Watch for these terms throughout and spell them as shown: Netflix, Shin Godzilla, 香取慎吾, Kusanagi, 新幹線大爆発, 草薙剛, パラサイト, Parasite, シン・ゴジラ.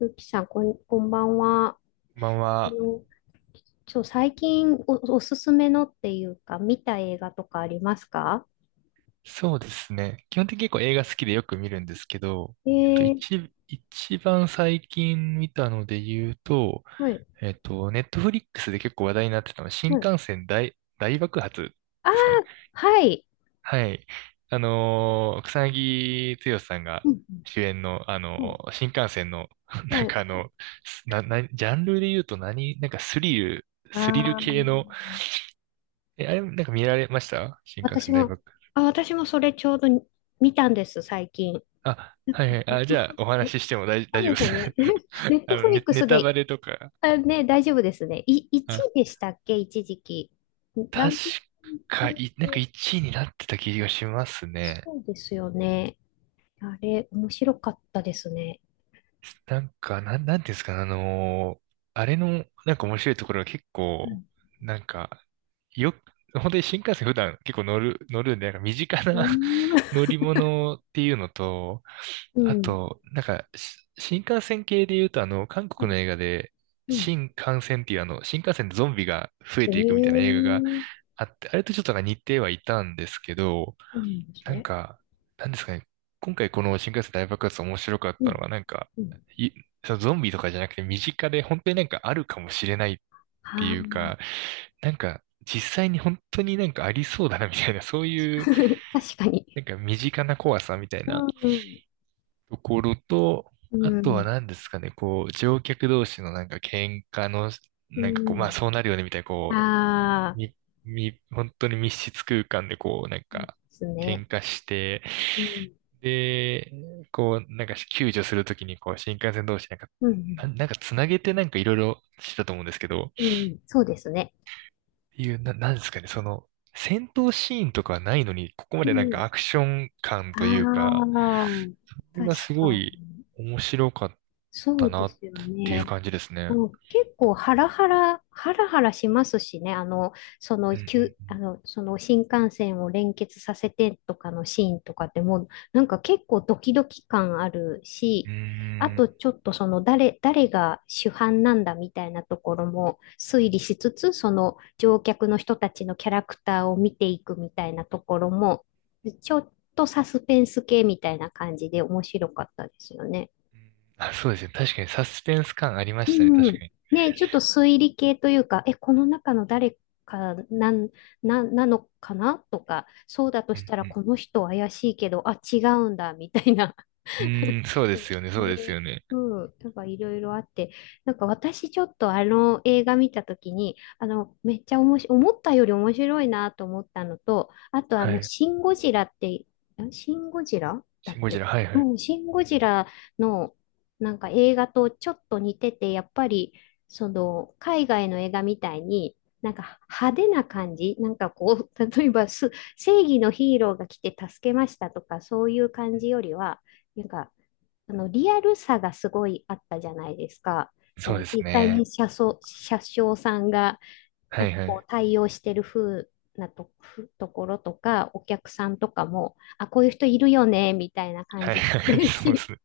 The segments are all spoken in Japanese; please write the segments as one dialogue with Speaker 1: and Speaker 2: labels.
Speaker 1: ゆきさん、こんばんは。
Speaker 2: こんばん
Speaker 1: あ
Speaker 2: は。
Speaker 1: の、最近おすすめのっていうか、見た映画とかありますか？
Speaker 2: そうですね。基本的に結構映画好きでよく見るんですけど、
Speaker 1: えー、
Speaker 2: 一番最近見たので言うと、
Speaker 1: はい、
Speaker 2: ネットフリックスで結構話題になってたのは、新
Speaker 1: はい。
Speaker 2: 幹線大爆発
Speaker 1: あ
Speaker 2: ですかね。
Speaker 1: あ、はい。
Speaker 2: はい。草薙剛さんが
Speaker 1: うん、
Speaker 2: 主演の、
Speaker 1: うん、
Speaker 2: 新幹線の、
Speaker 1: は
Speaker 2: な
Speaker 1: い。
Speaker 2: ん
Speaker 1: は
Speaker 2: か
Speaker 1: い。
Speaker 2: ジャンルで言うと何、なんかスリル
Speaker 1: ああ。
Speaker 2: 系の、あれ、なんか見られました新幹
Speaker 1: 私
Speaker 2: 線大
Speaker 1: も、
Speaker 2: 爆
Speaker 1: 私もそれちょうどに見たんです、最近。
Speaker 2: あ、
Speaker 1: なん
Speaker 2: は
Speaker 1: か、
Speaker 2: いはい。
Speaker 1: ネッ
Speaker 2: あ、
Speaker 1: ト
Speaker 2: じゃあ、
Speaker 1: フ、
Speaker 2: お話ししても
Speaker 1: そ
Speaker 2: 大
Speaker 1: う
Speaker 2: 丈夫
Speaker 1: で
Speaker 2: で
Speaker 1: すよね。
Speaker 2: す。
Speaker 1: ネ ットフリック
Speaker 2: ネ
Speaker 1: ス
Speaker 2: タバ
Speaker 1: で、
Speaker 2: レとか。
Speaker 1: あ、ね、大丈夫ですね。1
Speaker 2: あ、
Speaker 1: 位でしたっけ、一時期？ラ
Speaker 2: 確
Speaker 1: ンキン
Speaker 2: か、
Speaker 1: グ。
Speaker 2: なんか1位になってた気がしますね。
Speaker 1: そうですよね。あれ、面白かったですね。
Speaker 2: なんか、なんていうんですか、あれの、なんか面白いところが結
Speaker 1: う
Speaker 2: 構、
Speaker 1: ん。
Speaker 2: なんか、よく、本当に新幹線普段結構乗るんで、なんか身近
Speaker 1: うー
Speaker 2: な
Speaker 1: ん。
Speaker 2: 乗り物っていうのと、
Speaker 1: う
Speaker 2: あ
Speaker 1: ん。
Speaker 2: と、なんか、新幹線系で言うと、あの、韓
Speaker 1: う
Speaker 2: 国
Speaker 1: ん。
Speaker 2: の映画で、
Speaker 1: うん。
Speaker 2: 新幹線っていう新幹線でゾンビが増え
Speaker 1: え
Speaker 2: ていくみたいな
Speaker 1: え。
Speaker 2: 映画があって、あれとちょっとなんか似てはいたんですけど、
Speaker 1: そうなんです
Speaker 2: なん
Speaker 1: ね。
Speaker 2: か、なんですかね。今回この新幹線大爆発面白かっ
Speaker 1: う
Speaker 2: たの
Speaker 1: ん。
Speaker 2: が、なんか、
Speaker 1: うん。
Speaker 2: い、そのゾンビとかじゃなくて身近で本当になんかあるかもしれないって
Speaker 1: ああ、
Speaker 2: いうか、なんか実際に本当になんかありそうだなみたいな、そうい う
Speaker 1: 確かに。
Speaker 2: なんか身近な怖さみたいな
Speaker 1: うん。
Speaker 2: ところと、
Speaker 1: う
Speaker 2: あとは
Speaker 1: ん。
Speaker 2: 何ですかね、こう乗客同士のなんか喧嘩の、
Speaker 1: う
Speaker 2: なんかこう、まあそうなるよねみたいな、こ
Speaker 1: ん。あ
Speaker 2: み、
Speaker 1: あ、
Speaker 2: み、本当に密室空間でこう、なん
Speaker 1: そうで
Speaker 2: か、
Speaker 1: すね。
Speaker 2: 喧嘩して、
Speaker 1: うん。
Speaker 2: で、こう、なんか救助するときに、こう、新幹線同士なんか、
Speaker 1: うん。
Speaker 2: なんかつなげてなんかいろいろしてたと思うんですけど、っ
Speaker 1: うん。うん。そうですね。
Speaker 2: ていう、なんですかね、その、戦闘シーンとかはないのに、ここま
Speaker 1: う
Speaker 2: でなん
Speaker 1: ん。
Speaker 2: かアクション感
Speaker 1: あ
Speaker 2: というか、
Speaker 1: あ、
Speaker 2: これ
Speaker 1: 確
Speaker 2: がすご
Speaker 1: か
Speaker 2: い
Speaker 1: に。
Speaker 2: 面白かっ
Speaker 1: そ
Speaker 2: た
Speaker 1: う
Speaker 2: な
Speaker 1: で
Speaker 2: っ
Speaker 1: すよ
Speaker 2: ていう
Speaker 1: ね。
Speaker 2: 感じですね。
Speaker 1: うん、結構ハラハラ、ハラハラしますしね、そ
Speaker 2: う
Speaker 1: の、急あ
Speaker 2: ん
Speaker 1: の、その新幹線を連結させてとかのシーンとかでもなんか結構ドキドキ感ある
Speaker 2: うん
Speaker 1: し、
Speaker 2: う
Speaker 1: あ
Speaker 2: ん。うー
Speaker 1: と
Speaker 2: ん。
Speaker 1: ちょっとその誰が主犯なんだみたいなところも推理しつつ、その乗客の人たちのキャラクターを見ていくみたいなところも、ちょっとサスペンス系みたいな感じで面白かったですよね。
Speaker 2: あ、そうですね。確かにサスペンス感ありましたね。確
Speaker 1: うん。
Speaker 2: かに。
Speaker 1: ねえ、ちょっと推理系というか、この中の誰かなのかなとか、そうだと
Speaker 2: う
Speaker 1: したら
Speaker 2: ん
Speaker 1: この人怪しいけど、あ、違うんだ、みたいな。
Speaker 2: う ーん、そうですよね、そうです
Speaker 1: で、
Speaker 2: よね。
Speaker 1: うん、なんかいろいろあって、なんか私ちょっとあの映画見たときに、めっちゃ面白い、思ったより面白いなと思ったのと、あと
Speaker 2: はい。
Speaker 1: シン・ゴジラって、シン・ゴジラだっ
Speaker 2: シン・ゴジ
Speaker 1: け？
Speaker 2: ラ、はいはい。
Speaker 1: うん、シン・ゴジラのなんか映画とちょっと似てて、やっぱり、その、海外の映画みたいに、なんか派手な感じ、なんかこう、例えば正義のヒーローが来て助けましたとか、そういう感じよりは、なんか、リアルさがすごいあったじゃないですか。だ
Speaker 2: そ
Speaker 1: か
Speaker 2: う
Speaker 1: ら
Speaker 2: です
Speaker 1: 実際
Speaker 2: ね。
Speaker 1: に車掌さんが
Speaker 2: は
Speaker 1: なん
Speaker 2: い
Speaker 1: か
Speaker 2: は
Speaker 1: こう
Speaker 2: い。
Speaker 1: 対応してる風なと、ところとか、お客さんとかも、あ、こういう人いるよね、みたいな感
Speaker 2: はい
Speaker 1: じ。
Speaker 2: はい、そうで
Speaker 1: し
Speaker 2: すね。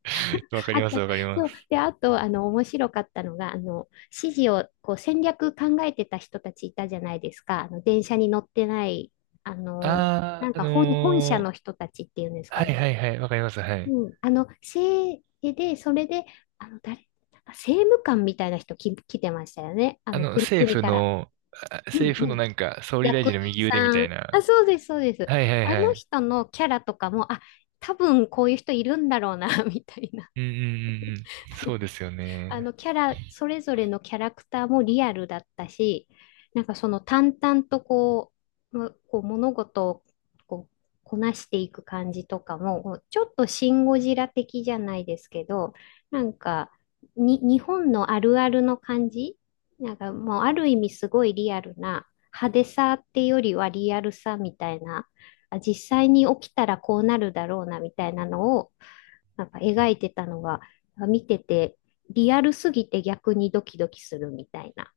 Speaker 2: わか
Speaker 1: あ
Speaker 2: り
Speaker 1: と、
Speaker 2: ます、わかりま
Speaker 1: そう。
Speaker 2: す。
Speaker 1: で、あと、面白かったのが、指示を、こう、戦略考えてた人たちいたじゃないですか。電車に乗ってない、あの、
Speaker 2: あ
Speaker 1: な
Speaker 2: あ、
Speaker 1: んか本社の人たちっていうんですか
Speaker 2: はいは
Speaker 1: ね。
Speaker 2: いはい、わかります、はい。
Speaker 1: うん、それで、あの、誰、なんか政務官みたいな人来てましたよね。
Speaker 2: あの、
Speaker 1: 国、
Speaker 2: 政
Speaker 1: 国
Speaker 2: 府
Speaker 1: から。
Speaker 2: の、
Speaker 1: うん、
Speaker 2: 政府
Speaker 1: う
Speaker 2: の
Speaker 1: ん。
Speaker 2: なんか、総理大
Speaker 1: 役
Speaker 2: 臣
Speaker 1: 人
Speaker 2: の右腕みた
Speaker 1: さ
Speaker 2: い
Speaker 1: ん。あ、
Speaker 2: な。
Speaker 1: そうです、そうです。
Speaker 2: はいはい
Speaker 1: あ
Speaker 2: は
Speaker 1: の
Speaker 2: い。
Speaker 1: 人のキャラとかも、あ、多分こういう人いるんだろうな、みたいな。
Speaker 2: うんうんうんうん。そうですよ
Speaker 1: あ
Speaker 2: ね。
Speaker 1: のキャラ、それぞれのキャラクターもリアルだったし、なんかその淡々とこう物事をこうこなしていく感じとかも、こうちょっとシン・ゴジラ的じゃないですけど、なんか日本のあるあるの感じ、なんかもうある意味すごいリアルな派手さっていうよりはリアルさみたいな、あ実際に起きたらこうなるだろうなみたいなのをなんか
Speaker 2: う
Speaker 1: 描
Speaker 2: ん
Speaker 1: いてたのが、見てて、リアルすぎて逆にドキドキするみたいな、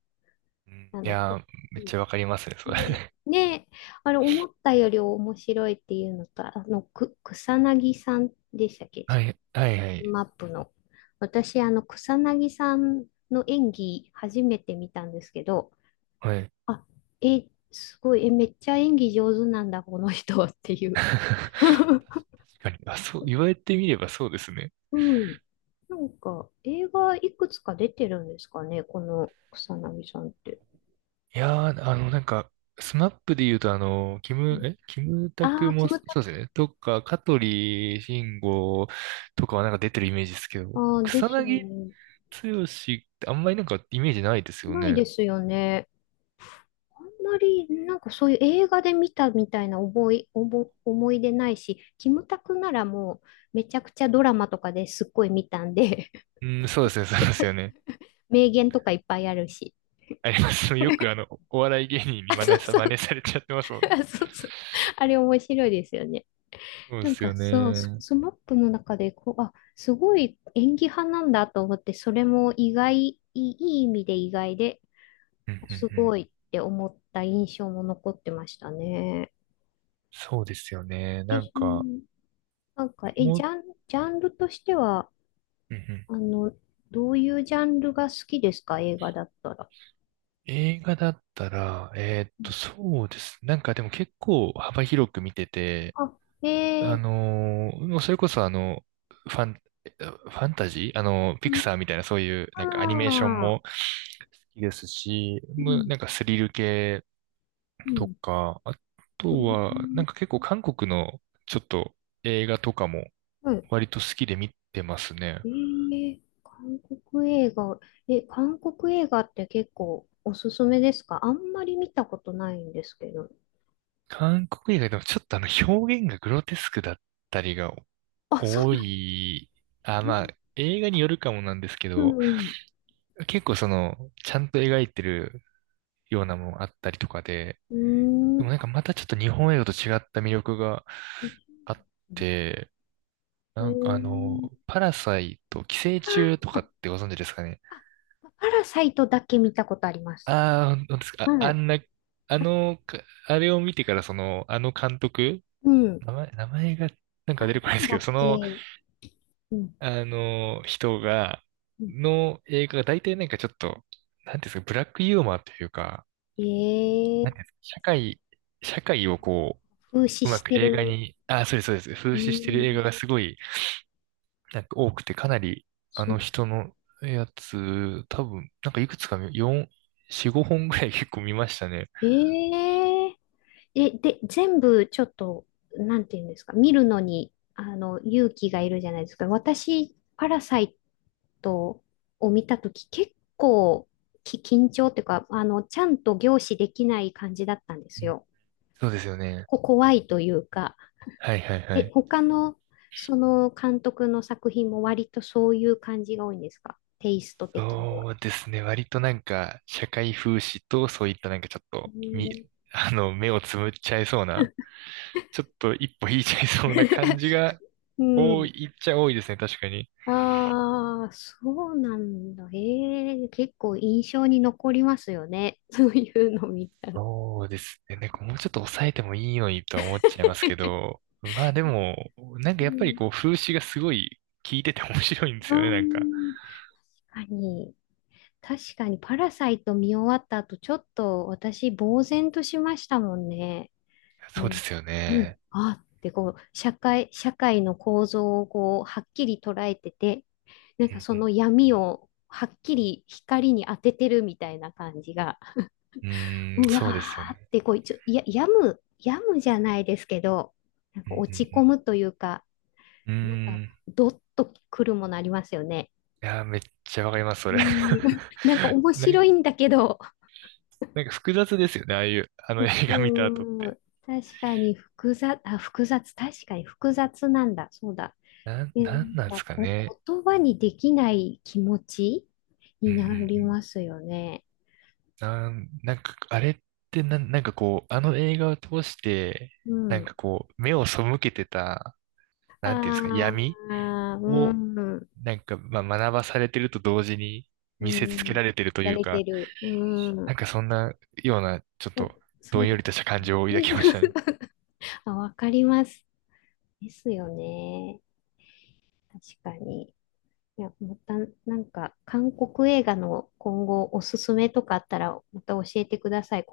Speaker 2: うん
Speaker 1: あ
Speaker 2: い
Speaker 1: の、
Speaker 2: やー、め
Speaker 1: う
Speaker 2: っ
Speaker 1: ん。
Speaker 2: ちゃわかりますね、それ。
Speaker 1: ね、 ね、あれ、思ったより面白いっていうのと、草薙さんでしたっけ？
Speaker 2: はい、はい、はい、
Speaker 1: マップの。私、草薙さんの演技、初めて見たんですけど、
Speaker 2: はい。
Speaker 1: あ、すごい、めっちゃ演技上手なんだ、この人ってい う。
Speaker 2: 確 かに。あ、そう、言われてみればそうですね。
Speaker 1: うん。なんか、映画いくつか出てるんですかね、この草薙さんって。
Speaker 2: いやー、なんか、スマップで言うと、
Speaker 1: うん、
Speaker 2: キムタ
Speaker 1: あ
Speaker 2: ク
Speaker 1: あ、キ
Speaker 2: も、
Speaker 1: ムタ
Speaker 2: そうです
Speaker 1: ク。
Speaker 2: よね。とか、香取慎吾とかはなんか出てるイメージですけど、
Speaker 1: ああ、で
Speaker 2: 草
Speaker 1: すよ
Speaker 2: 薙
Speaker 1: ね。
Speaker 2: 剛ってあんまりなんかイメージないですよ
Speaker 1: ない
Speaker 2: ね。
Speaker 1: ですよね。あんまり、なんかそういう映画で見たみたいな覚え、おぼ、思い出ないし、キムタクならもう、めちゃくちゃドラマとかですっごい見たんで。
Speaker 2: うん、そうですね、そうですよね。
Speaker 1: 名言とかいっぱいあるし。
Speaker 2: あります。よくお笑い芸人に
Speaker 1: あ、そうそ
Speaker 2: 真似
Speaker 1: う。
Speaker 2: されちゃってますもんね。
Speaker 1: あ、そうそう。あれ面白いですよね。
Speaker 2: そうで
Speaker 1: なん
Speaker 2: す
Speaker 1: か
Speaker 2: よね。
Speaker 1: そう、
Speaker 2: うん
Speaker 1: マップの中でこう、あ、すごい演技派なんだと思って、それも意外、いい意味で意外で、
Speaker 2: うんう
Speaker 1: すご
Speaker 2: ん。
Speaker 1: いって思った印象も残ってましたね。
Speaker 2: そうですよね。なん
Speaker 1: そ
Speaker 2: か、
Speaker 1: のなんか、
Speaker 2: もう、
Speaker 1: ジャンルとしては、
Speaker 2: うんうん。
Speaker 1: あの、どういうジャンルが好きですか？映画だったら。
Speaker 2: 映画だったら、
Speaker 1: うん。
Speaker 2: そうですね。なんかでも結構幅広く見てて、
Speaker 1: あ。えー。
Speaker 2: もうそれこそファンタジー
Speaker 1: う
Speaker 2: ピクサ
Speaker 1: ん。
Speaker 2: ーみたいなそういうなんかアニメーション
Speaker 1: あ
Speaker 2: も好きですし、
Speaker 1: ー。うん。
Speaker 2: なんかスリル系
Speaker 1: う
Speaker 2: と
Speaker 1: ん。
Speaker 2: か、あ
Speaker 1: う
Speaker 2: と
Speaker 1: ん。
Speaker 2: はなんか結構韓国のちょっと映画とかも
Speaker 1: うん。
Speaker 2: 割と好きで見てますね。
Speaker 1: えー、韓国映画、韓国映画って結構おすすめですか？あんまり見たことないんですけど。
Speaker 2: 韓国映画でもちょっとあの表現がグロテスクだったりが
Speaker 1: あ、そう
Speaker 2: 多
Speaker 1: なんだ。
Speaker 2: い、あ、
Speaker 1: え
Speaker 2: まあ、映画によるかもなんですけ
Speaker 1: う
Speaker 2: ど、
Speaker 1: ん。
Speaker 2: 結構その、ちゃんと描いてるようなものあったりとかで、
Speaker 1: うー
Speaker 2: でも
Speaker 1: ん。
Speaker 2: なんかまたちょっと日本映画と違った魅力があって、
Speaker 1: え
Speaker 2: なんか
Speaker 1: ー、
Speaker 2: パラサイト、寄生虫と
Speaker 1: あ
Speaker 2: か
Speaker 1: ー、
Speaker 2: ってご存知ですかね。
Speaker 1: あ、パラサイトだけ見たことあります。
Speaker 2: ああ、本当ですか。あ、
Speaker 1: は
Speaker 2: あ
Speaker 1: い。
Speaker 2: んな、あの、かあれを見てからその、あの監督、
Speaker 1: うん。な
Speaker 2: 名前がなんか出てこないで
Speaker 1: ん
Speaker 2: すけ
Speaker 1: だ
Speaker 2: ど、
Speaker 1: っ
Speaker 2: その、
Speaker 1: け？うん。
Speaker 2: あの、人が、
Speaker 1: うん。
Speaker 2: の映画が大体なんかちょっと、なんていうんですか、ブラックユーモアというか、
Speaker 1: え
Speaker 2: な
Speaker 1: ー、
Speaker 2: んていうんですか、社会をこ
Speaker 1: 風刺
Speaker 2: う、うま
Speaker 1: し
Speaker 2: く
Speaker 1: て
Speaker 2: 映画
Speaker 1: る。
Speaker 2: に、あ、そうです、そうです、
Speaker 1: う
Speaker 2: 風
Speaker 1: ー
Speaker 2: 刺してる映画
Speaker 1: ん。
Speaker 2: がすごい、なんか多くて、かなり、あ
Speaker 1: そ
Speaker 2: の
Speaker 1: う。
Speaker 2: 人のやつ、多分、なんかいくつか見、4、4、5本ぐらい 結構見ましたね。
Speaker 1: えー、で、全部ちょっと、なんていうんですか、見るのに、勇気がいるじゃないですか。私、パラサイトを見たとき、結構緊張っていうか、ちゃんと凝視できない感じだったんで
Speaker 2: う
Speaker 1: す
Speaker 2: ん
Speaker 1: よ。
Speaker 2: そうですよね。
Speaker 1: 怖いというか、
Speaker 2: はいはいはい。
Speaker 1: 他の、その監督の作品も割とそういう感じが多いんですか？テイスト的には。
Speaker 2: そうですね。割となんか、社会風刺と、そういったなんかちょっ
Speaker 1: う
Speaker 2: と、
Speaker 1: ん。
Speaker 2: 目をつむっちゃいそうな、ちょっと一歩引いちゃいそうな感じが
Speaker 1: う
Speaker 2: 多
Speaker 1: ん。
Speaker 2: いっちゃ多いですね。確かに。
Speaker 1: ああ、そうなんだ。ええ、結構印象に残りますよね。そういうの見たら。
Speaker 2: そうですね。なんかもうちょっと抑えてもいいのにとは思っちゃいますけど、まあでも、なん
Speaker 1: う
Speaker 2: かやっぱり
Speaker 1: ん。
Speaker 2: こう、風刺がすごい効いてて 面白いんで
Speaker 1: あ
Speaker 2: すよね。なんか。
Speaker 1: ー、確かに。確かに、パラサイト見終わった後、ちょっと私、呆然としましたもんね。う
Speaker 2: そうで
Speaker 1: ん。
Speaker 2: すよ
Speaker 1: うん。
Speaker 2: ね。
Speaker 1: あーって、こう、社会の構造をこう、はっきり捉えてて、なん
Speaker 2: う
Speaker 1: か
Speaker 2: ん
Speaker 1: そ
Speaker 2: うん
Speaker 1: の闇をはっきり光に当ててるみたいな感じが。
Speaker 2: うん、うー
Speaker 1: う
Speaker 2: ん、
Speaker 1: わ
Speaker 2: そうですよ
Speaker 1: ーっ
Speaker 2: ね。
Speaker 1: てこう一応、いや、病む、病むじゃないですけど、なん
Speaker 2: うん
Speaker 1: か
Speaker 2: う
Speaker 1: 落ち込
Speaker 2: ん
Speaker 1: むというか、
Speaker 2: うん。う
Speaker 1: なん
Speaker 2: ー
Speaker 1: か
Speaker 2: ん
Speaker 1: ドッとくるものありますよね。
Speaker 2: いやー、めっちゃわかります、そ
Speaker 1: う
Speaker 2: れ。
Speaker 1: ん、なんか 面
Speaker 2: なん、
Speaker 1: 白いんだけど、
Speaker 2: なんか複雑ですよね、ああいう、あの映画見た後っ
Speaker 1: う
Speaker 2: て。
Speaker 1: ん、確かに複雑、あ、複雑、確かに複雑なんだ、そうだ。で、な
Speaker 2: なんなんで
Speaker 1: んか
Speaker 2: すか
Speaker 1: こ
Speaker 2: ね。
Speaker 1: う言葉にできない気持ち
Speaker 2: うん
Speaker 1: に
Speaker 2: うんう
Speaker 1: なり
Speaker 2: ん。
Speaker 1: ますよね。
Speaker 2: なんか、あれってなんかこう、あの映画を通して、
Speaker 1: う
Speaker 2: なん
Speaker 1: ん。
Speaker 2: かこう、目を背けてた、なんていうんですか、
Speaker 1: あ
Speaker 2: 闇
Speaker 1: あ、う
Speaker 2: を、
Speaker 1: ん、
Speaker 2: なんか、まあ、学ばされてると同時に
Speaker 1: う
Speaker 2: 見せつけ
Speaker 1: ん、
Speaker 2: られてると
Speaker 1: や
Speaker 2: いう
Speaker 1: れて
Speaker 2: か、
Speaker 1: る。う
Speaker 2: な
Speaker 1: ん。
Speaker 2: んかそんなような、ちょっ
Speaker 1: そ、
Speaker 2: と、ど
Speaker 1: そう
Speaker 2: ん
Speaker 1: で
Speaker 2: よりとした感情を
Speaker 1: す
Speaker 2: 抱
Speaker 1: ね。
Speaker 2: きましたね。
Speaker 1: あ、わかります。ですよね。確かに。いや、また、なんか、韓国映画の今後おすすめとかあったら、また教えてください。